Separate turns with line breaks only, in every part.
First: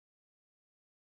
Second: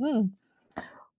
음.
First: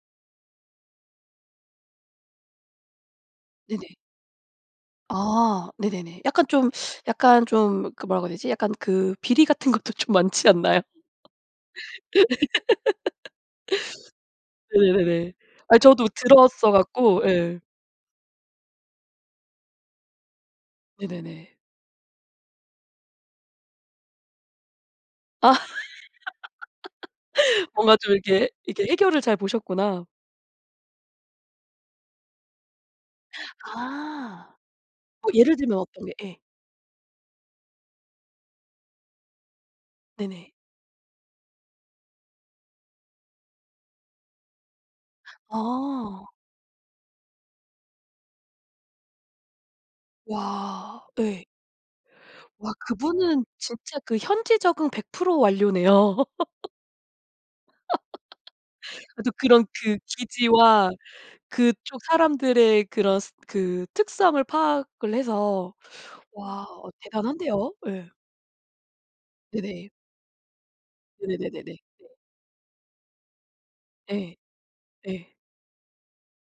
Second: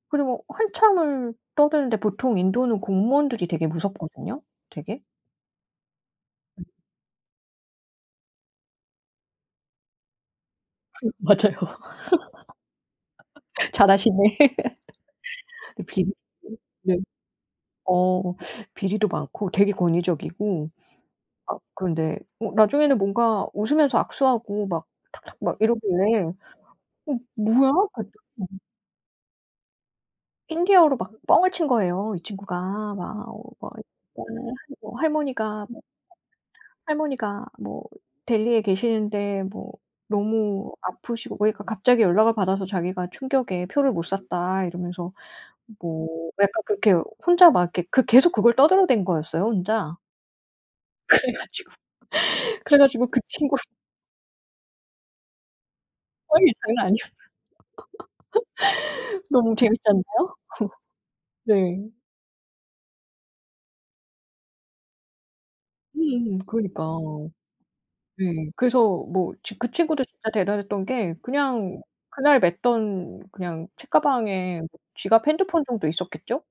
그리고 한참을 떠드는데 보통 인도는 공무원들이 되게
네네.
무섭거든요 되게.
아 네네네 약간
음.
좀 약간 좀 그 뭐라고 해야 되지? 약간 그 비리 같은 것도 좀 많지 않나요?
맞아요. 잘아시네.
네네네네. 아 저도
비리 어
들었어
네
갖고 예.
어 비리도 많고 되게 권위적이고
네네네.
아 그런데 어 나중에는 뭔가 웃으면서 악수하고 막 탁탁 막 이러길래 어 뭐야?
뭔가
아주
좀
네.
이렇게 이렇게 해결을 잘 보셨구나.
힌디어로 막 뻥을 친 거예요 이 친구가. 막 어 막 때 하고
아.
뭐
뭐 예를
할머니가
들면
뭐
어떤 게 예.
할머니가 뭐 델리에 계시는데 뭐
네네.
너무 아프시고 그러니까 갑자기 연락을 받아서 자기가 "충격에 표를 못 샀다." 이러면서 뭐
어.
약간 그렇게 혼자 막 이렇게 그 계속 그걸 떠들어댄 거였어요 혼자.
와
그래
예.
가지고
와
그래 가지고 그
그분은
친구
진짜 그 현지 적응 100% 완료네요.
아니 장난 아니었
저도
너무
그런
재밌지
그
않나요?
기지와
네.
그쪽 사람들의 그런 스 그 특성을 파악을 해서
음음.
와
그러니까
어 대단한데요. 예.
네 그래서 뭐 지 그
네네.
친구도 진짜 대단했던 게
네네네네네 네.
그냥 그날 맸던 그냥
예
책가방에 지갑,
예.
핸드폰 정도 있었겠죠?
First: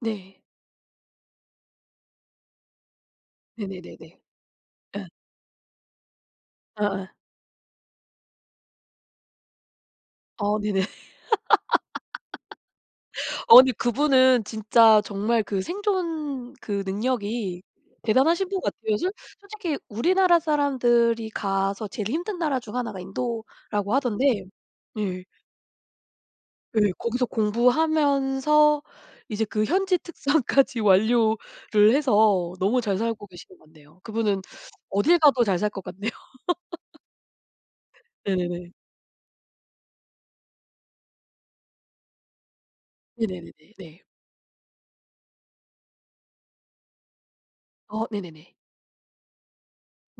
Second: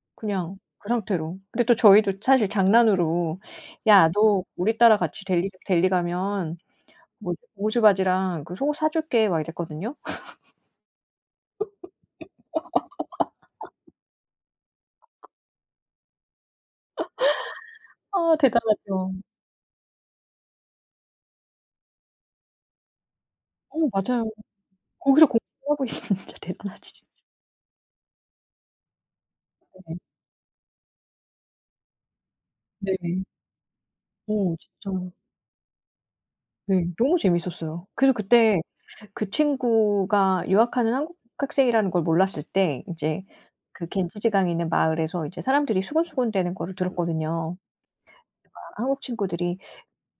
네.
그냥 그 상태로. 근데 또 저희도 사실 장난으로
네네네네
"야 너 우리 따라
예 아.
같이 델리 델리 가면
아아.
뭐 고무줄 바지랑 그 속옷 사 줄게." 막 이랬거든요.
어 네네 아니 그분은 진짜 정말 그 생존 그 능력이
아
대단하신 분 같아요. 솔
대단하죠.
솔직히 우리나라 사람들이 가서 제일 힘든 나라 중 하나가
어
인도라고
맞아요.
하던데 예.
거기서 공부를 하고 있으면 진짜
예.
대단하지.
거기서 공부하면서 이제 그
네.
현지 특성까지 완료를 해서 너무 잘
네네.
살고 계신 것 같네요. 그분은
어 진짜.
어딜 가도 잘 살 것 같네요.
네 너무 재밌었어요. 그래서 그때
네네네.
그 친구가 유학하는 한국 학생이라는 걸 몰랐을 때 이제
네네네네
그
네.
갠지스강에 있는 마을에서 이제 사람들이 수군수군대는 거를 들었거든요. 누가
어 네네네.
한국 친구들이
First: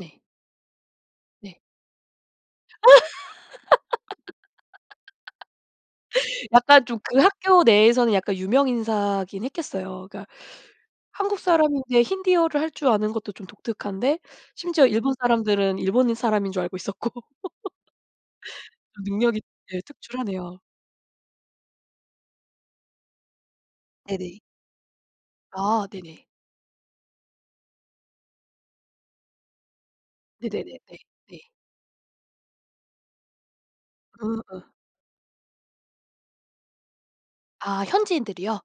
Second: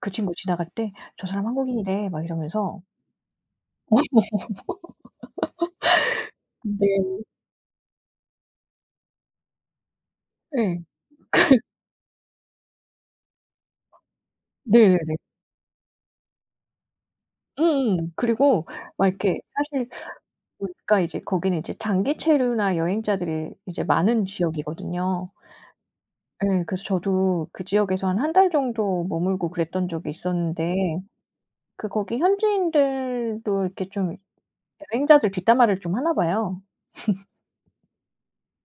그 친구 지나갈 때 "저 사람
네.
한국인이래." 막 이러면서
약간
네.
좀 그 학교 내에서는 약간 유명 인사이긴 했겠어요. 그니까
예.
한국
그
사람인데 힌디어를 할 줄 아는 것도 좀 독특한데 심지어 일본
네네네.
사람들은 일본인 사람인 줄 알고 있었고.
음음. 그리고 막 이렇게
능력이 예
사실
특출하네요.
보니까 이제 거기는 이제 장기 체류나 여행자들이 이제 많은
네네.
지역이거든요.
아 네네.
예 그래서 저도 그 지역에서 한 1 달 정도 머물고 그랬던 적이
네네네 네
있었는데
네.
그 거기 현지인들도 이렇게 좀
응. 어.
여행자들 뒷담화를 좀 하나 봐요.
아 현지인들이요?